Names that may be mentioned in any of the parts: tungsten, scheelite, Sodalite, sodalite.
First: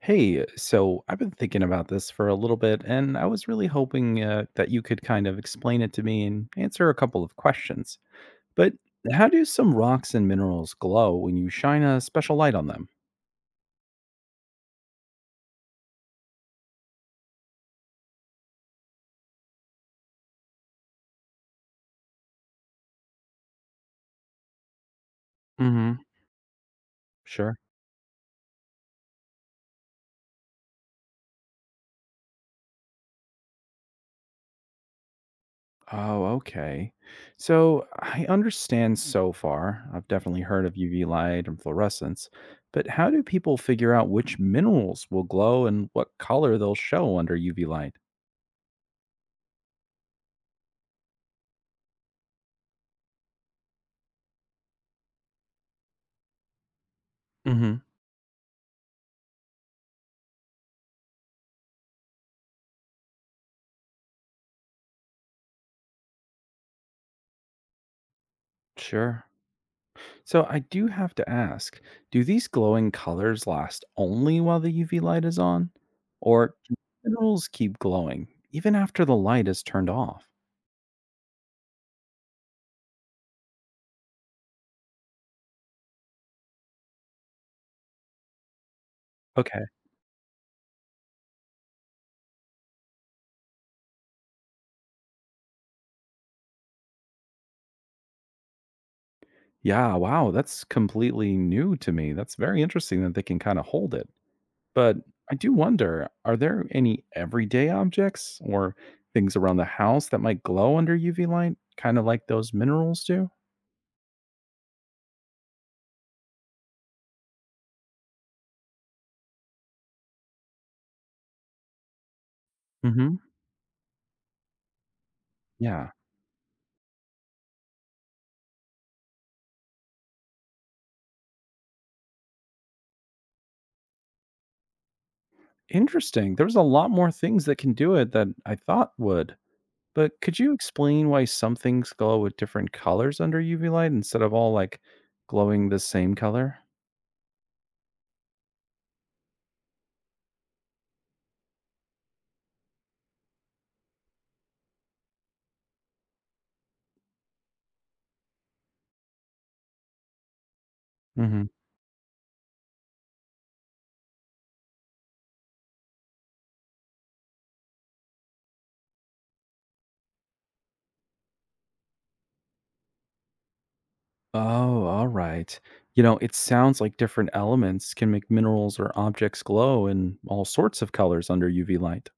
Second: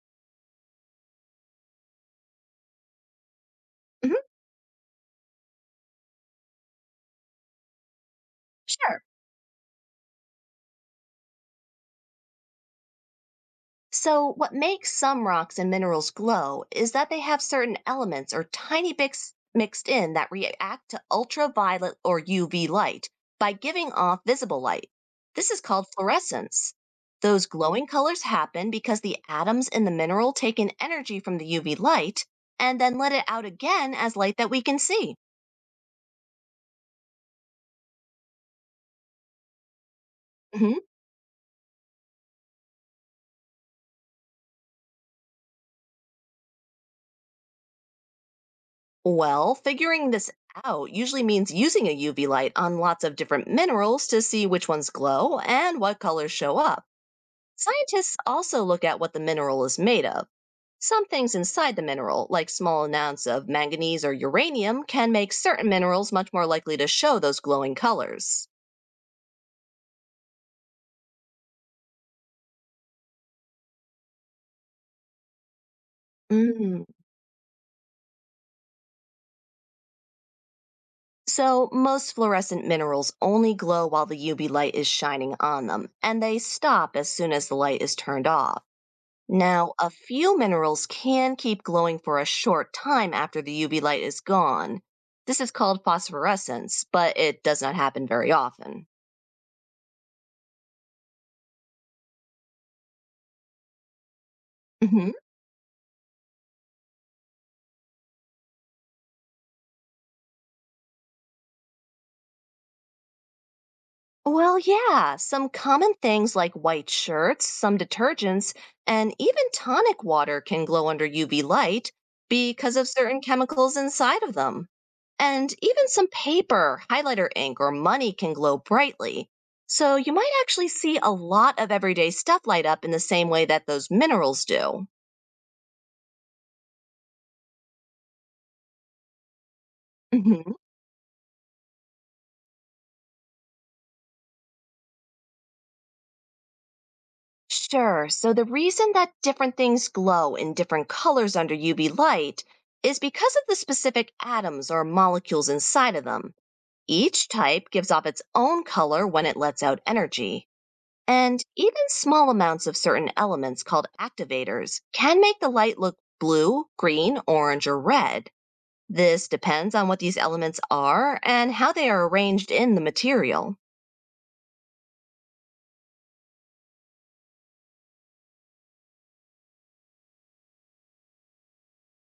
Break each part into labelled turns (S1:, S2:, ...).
S1: Hey, so I've been thinking about this for a little bit, and I was really
S2: Mhm.
S1: hoping that you could kind of explain it to me and answer a couple of questions. But
S2: Sure.
S1: how do some rocks and minerals glow when you shine a special light on them?
S2: So, what makes some rocks and minerals glow is that they have certain elements or tiny bits mixed in that react to ultraviolet or UV light by giving off visible light. This is called
S1: Hmm.
S2: fluorescence. Those
S1: Sure.
S2: glowing colors happen because the atoms in the mineral take in energy from the UV light and then let it out again as light that we can see.
S1: Oh, okay. So I understand so far. I've definitely heard of
S2: Mhm.
S1: UV light and fluorescence, but how do people figure out which minerals will glow and what color they'll show under UV light?
S2: Well, figuring this out usually means using a UV light on lots of different minerals to see which ones glow and what colors show up.
S1: Hmm.
S2: Scientists also look at what the mineral is made of. Some things inside the mineral, like small amounts of manganese or uranium, can make certain minerals much more likely to show those glowing colors.
S1: Sure. So I do have to ask, do these glowing colors last only while the UV light is on? Or do
S2: Mm.
S1: minerals keep glowing even after the light is turned off?
S2: So, most fluorescent minerals only glow while the UV light is shining on them, and they stop as soon as the light is turned off.
S1: Okay.
S2: Now, a few minerals can keep glowing for a short time after the UV light is gone. This is called phosphorescence, but it does not happen very often.
S1: Yeah, wow, that's completely new to me. That's very interesting that they can kind of hold it. But I do wonder, are there any everyday objects or things around the house that might glow under UV light, kind of like those minerals do?
S2: Well, yeah, some common things like white shirts, some detergents, and even tonic water can glow under UV light because of
S1: Mhm.
S2: certain chemicals inside of them. And even
S1: Yeah.
S2: some paper, highlighter ink, or money can glow brightly. So you might actually see a lot of everyday stuff light up in the same way that those minerals do.
S1: Interesting. There's a lot more things that can do it that I thought would. But could you explain why some things glow with different colors under UV light instead of all like glowing the same color?
S2: Sure. So the reason that different things glow in different colors under UV light is because of the specific atoms or molecules inside of them. Each type gives off its own color when it lets out energy. And
S1: Hmm.
S2: even small amounts of certain elements called activators can make the light look blue, green, orange, or red. This depends on what these elements are and how they are arranged in the material.
S1: Oh, all right. You know, it sounds like different elements can make minerals or objects glow in all sorts of colors under UV light.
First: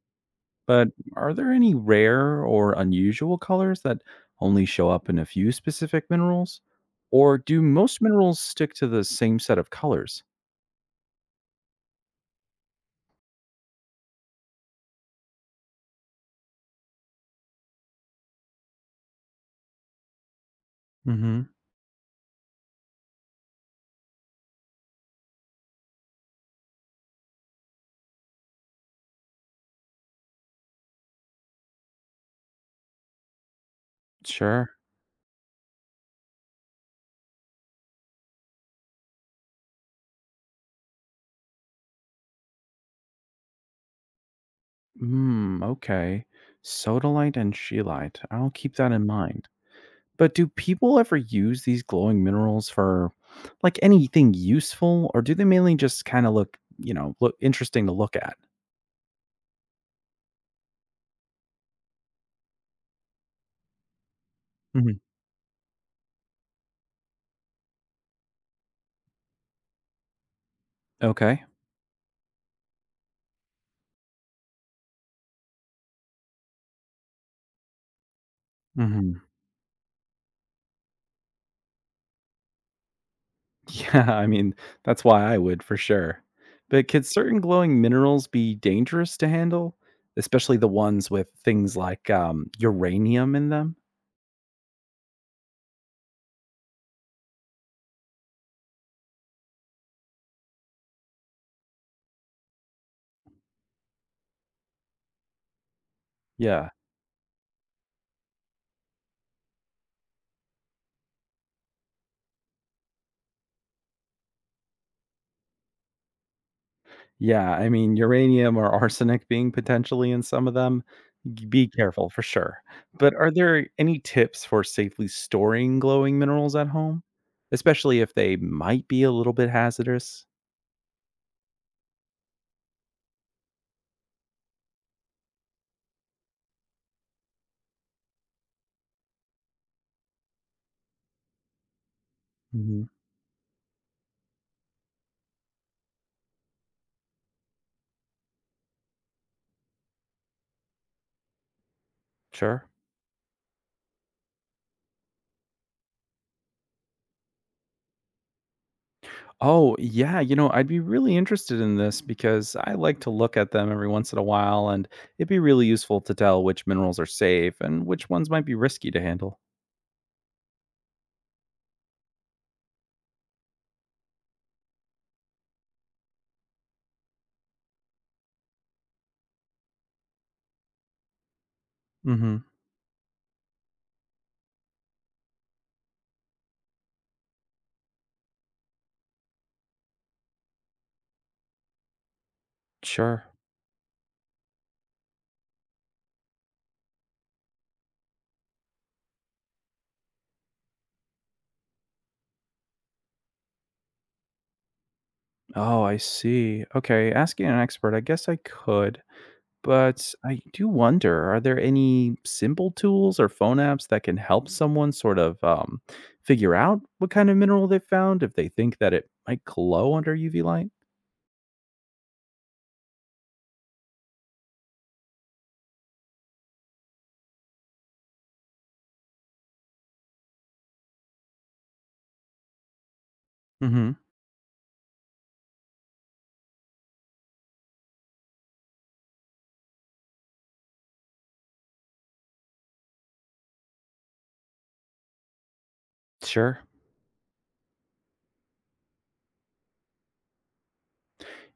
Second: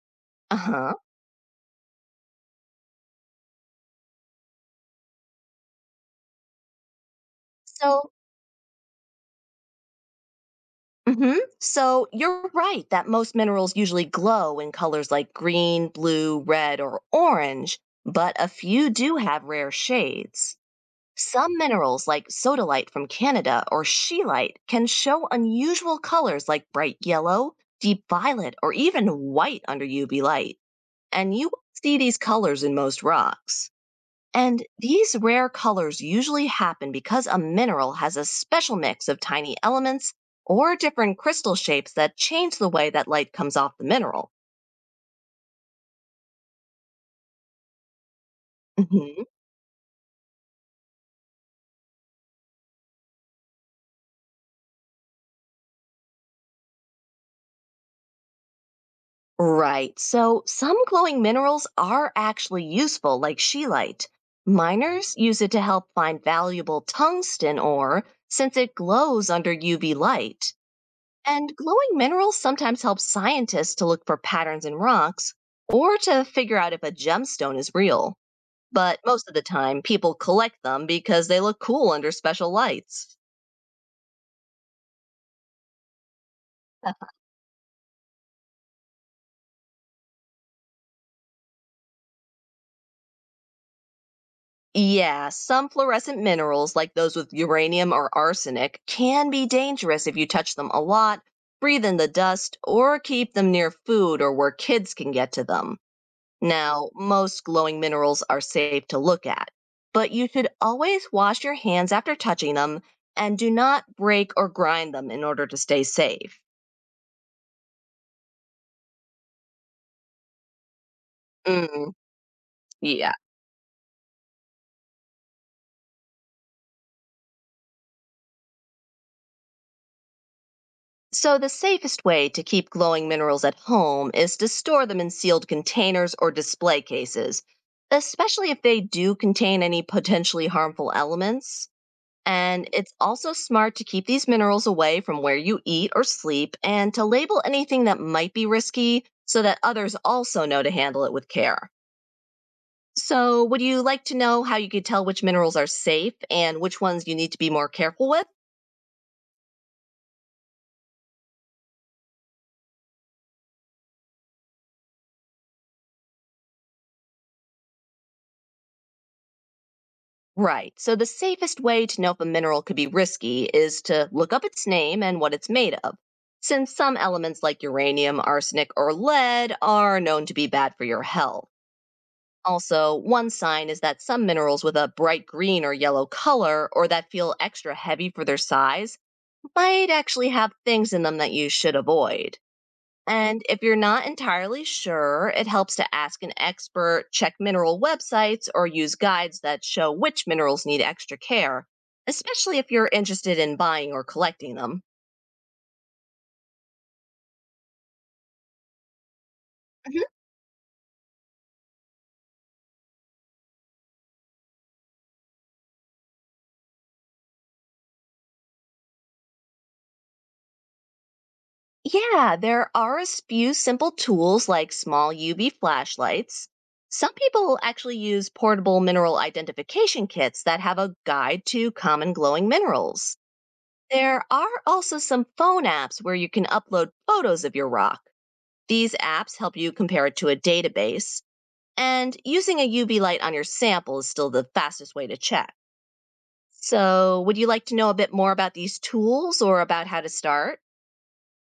S2: Uh
S1: But
S2: huh.
S1: are there any rare or unusual colors that only show up in a few specific minerals? Or do most
S2: So,
S1: minerals stick to the same set of colors?
S2: hmm So you're right that most minerals usually glow in colors like green, blue, red, or orange, but a few do have rare shades.
S1: Hmm.
S2: Some minerals, like sodalite from Canada or scheelite, can show unusual colors like bright yellow, deep violet, or even white under UV light. And you won't see these colors in most rocks. And
S1: Sure.
S2: these rare colors usually happen because a mineral has a special mix of tiny elements or different crystal shapes that change the way that light comes off the mineral.
S1: Hmm. Okay. Sodalite and scheelite. I'll keep that in
S2: Hmm.
S1: mind. But do people ever use these glowing minerals for like anything useful, or do they mainly just kind of look, look interesting to look at?
S2: Right, so some glowing minerals are actually useful, like scheelite.
S1: Hmm.
S2: Miners use it to help find valuable tungsten ore since it glows under UV light.
S1: Okay.
S2: And glowing minerals sometimes help scientists to look for patterns in rocks or to figure out if a gemstone is real. But
S1: Hmm.
S2: most of the time people collect them because they look cool under special lights.
S1: Yeah, I mean, that's why I would for sure. But could certain glowing minerals be dangerous to handle, especially the ones with things like uranium in them?
S2: Yeah, some fluorescent minerals, like those with uranium or arsenic, can be dangerous if you touch them a lot, breathe in the dust, or keep them near food or where kids can get to them.
S1: Yeah.
S2: Now, most glowing minerals are safe to look at, but you should always wash your hands after touching them and do not break or grind them in order to stay safe.
S1: Yeah, I mean, uranium or arsenic being potentially in some of them, g be Mm.
S2: Mm,
S1: careful for sure.
S2: yeah.
S1: But are there any tips for safely storing glowing minerals at home? Especially if they might be a little bit hazardous?
S2: So, the safest way to keep glowing minerals at home is to store them in sealed containers or display cases, especially if they do contain any potentially harmful elements. And
S1: Mhm,
S2: it's also smart to keep these minerals away from where you eat or sleep and to label anything that might be risky so that others also know to handle it with care.
S1: sure.
S2: So, would you like to know how you could tell which minerals are safe and which ones you need to be more careful with?
S1: Oh, yeah, you know, I'd be really interested in this because I like to look at them every once in a while, and it'd be really useful to tell which minerals are safe and which ones might be risky to handle.
S2: Right. So the safest way to know if a mineral could be risky is to look up its name and what it's made of, since some elements like uranium, arsenic, or lead are known to be bad for your health.
S1: Mhm,
S2: Also, one sign is that some minerals with a bright green or yellow color, or that feel extra heavy for their size, might actually have things in them that you should avoid.
S1: sure.
S2: And if you're not entirely sure, it helps to ask an expert, check mineral websites, or use guides that show which minerals need extra care, especially if you're interested in buying or collecting them.
S1: Oh, I see. Okay, asking an expert, I guess I could.
S2: Mhm.
S1: But I do wonder, are there any simple tools or phone apps that can help someone sort of figure out what kind of mineral they found if they think that it might glow under UV light?
S2: Yeah, there are few simple tools like small UV flashlights. Some people actually use portable mineral identification kits that have a guide to common glowing minerals.
S1: Hmm.
S2: There are also some phone apps where you can upload photos of your rock. These apps help you compare it to a database, and using a UV light on your sample is still the fastest way to check.
S1: Sure.
S2: So, would you like to know a bit more about these tools or about how to start?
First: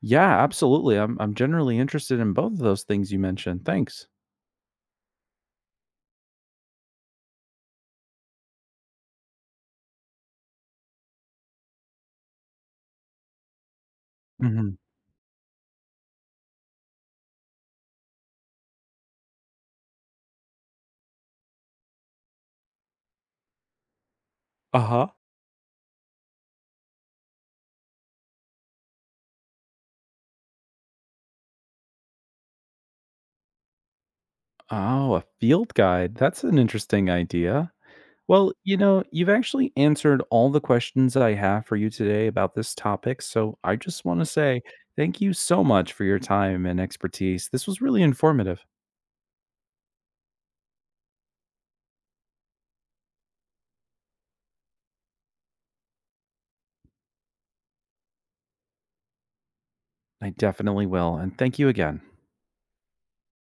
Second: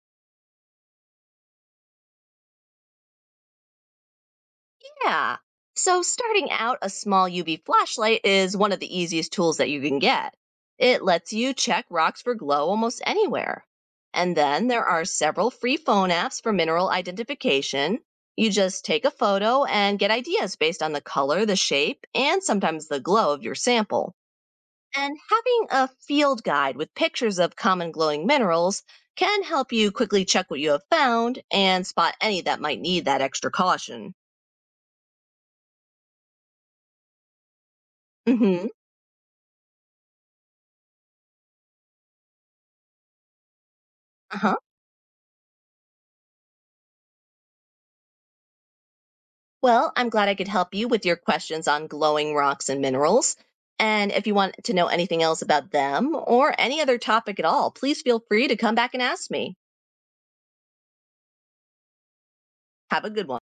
S1: Yeah, absolutely. I'm generally interested in both of those things you mentioned. Thanks.
S2: Yeah. So, starting out, a small UV flashlight is one of the easiest tools that you can get. It lets you check rocks for glow almost anywhere. And then
S1: Hmm.
S2: there are several free phone apps for mineral identification. You just take a photo and get ideas based on the color, the shape, and sometimes the glow of your sample.
S1: Uh huh.
S2: And having a field guide with pictures of common glowing minerals can help you quickly check what you have found and spot any that might need that extra caution.
S1: Oh, a field guide. That's an interesting idea. Well,
S2: Mhm.
S1: you know, you've actually answered all the questions that I have for you today about this topic, so I just want to
S2: Uh-huh.
S1: say thank you so much for your time and expertise. This was really informative.
S2: Well, I'm glad I could help you with your questions on glowing rocks and minerals. And if you want to know anything else about them or any other topic at all, please feel free to come back and ask me.
S1: I definitely will. And thank you again.
S2: Have a good one.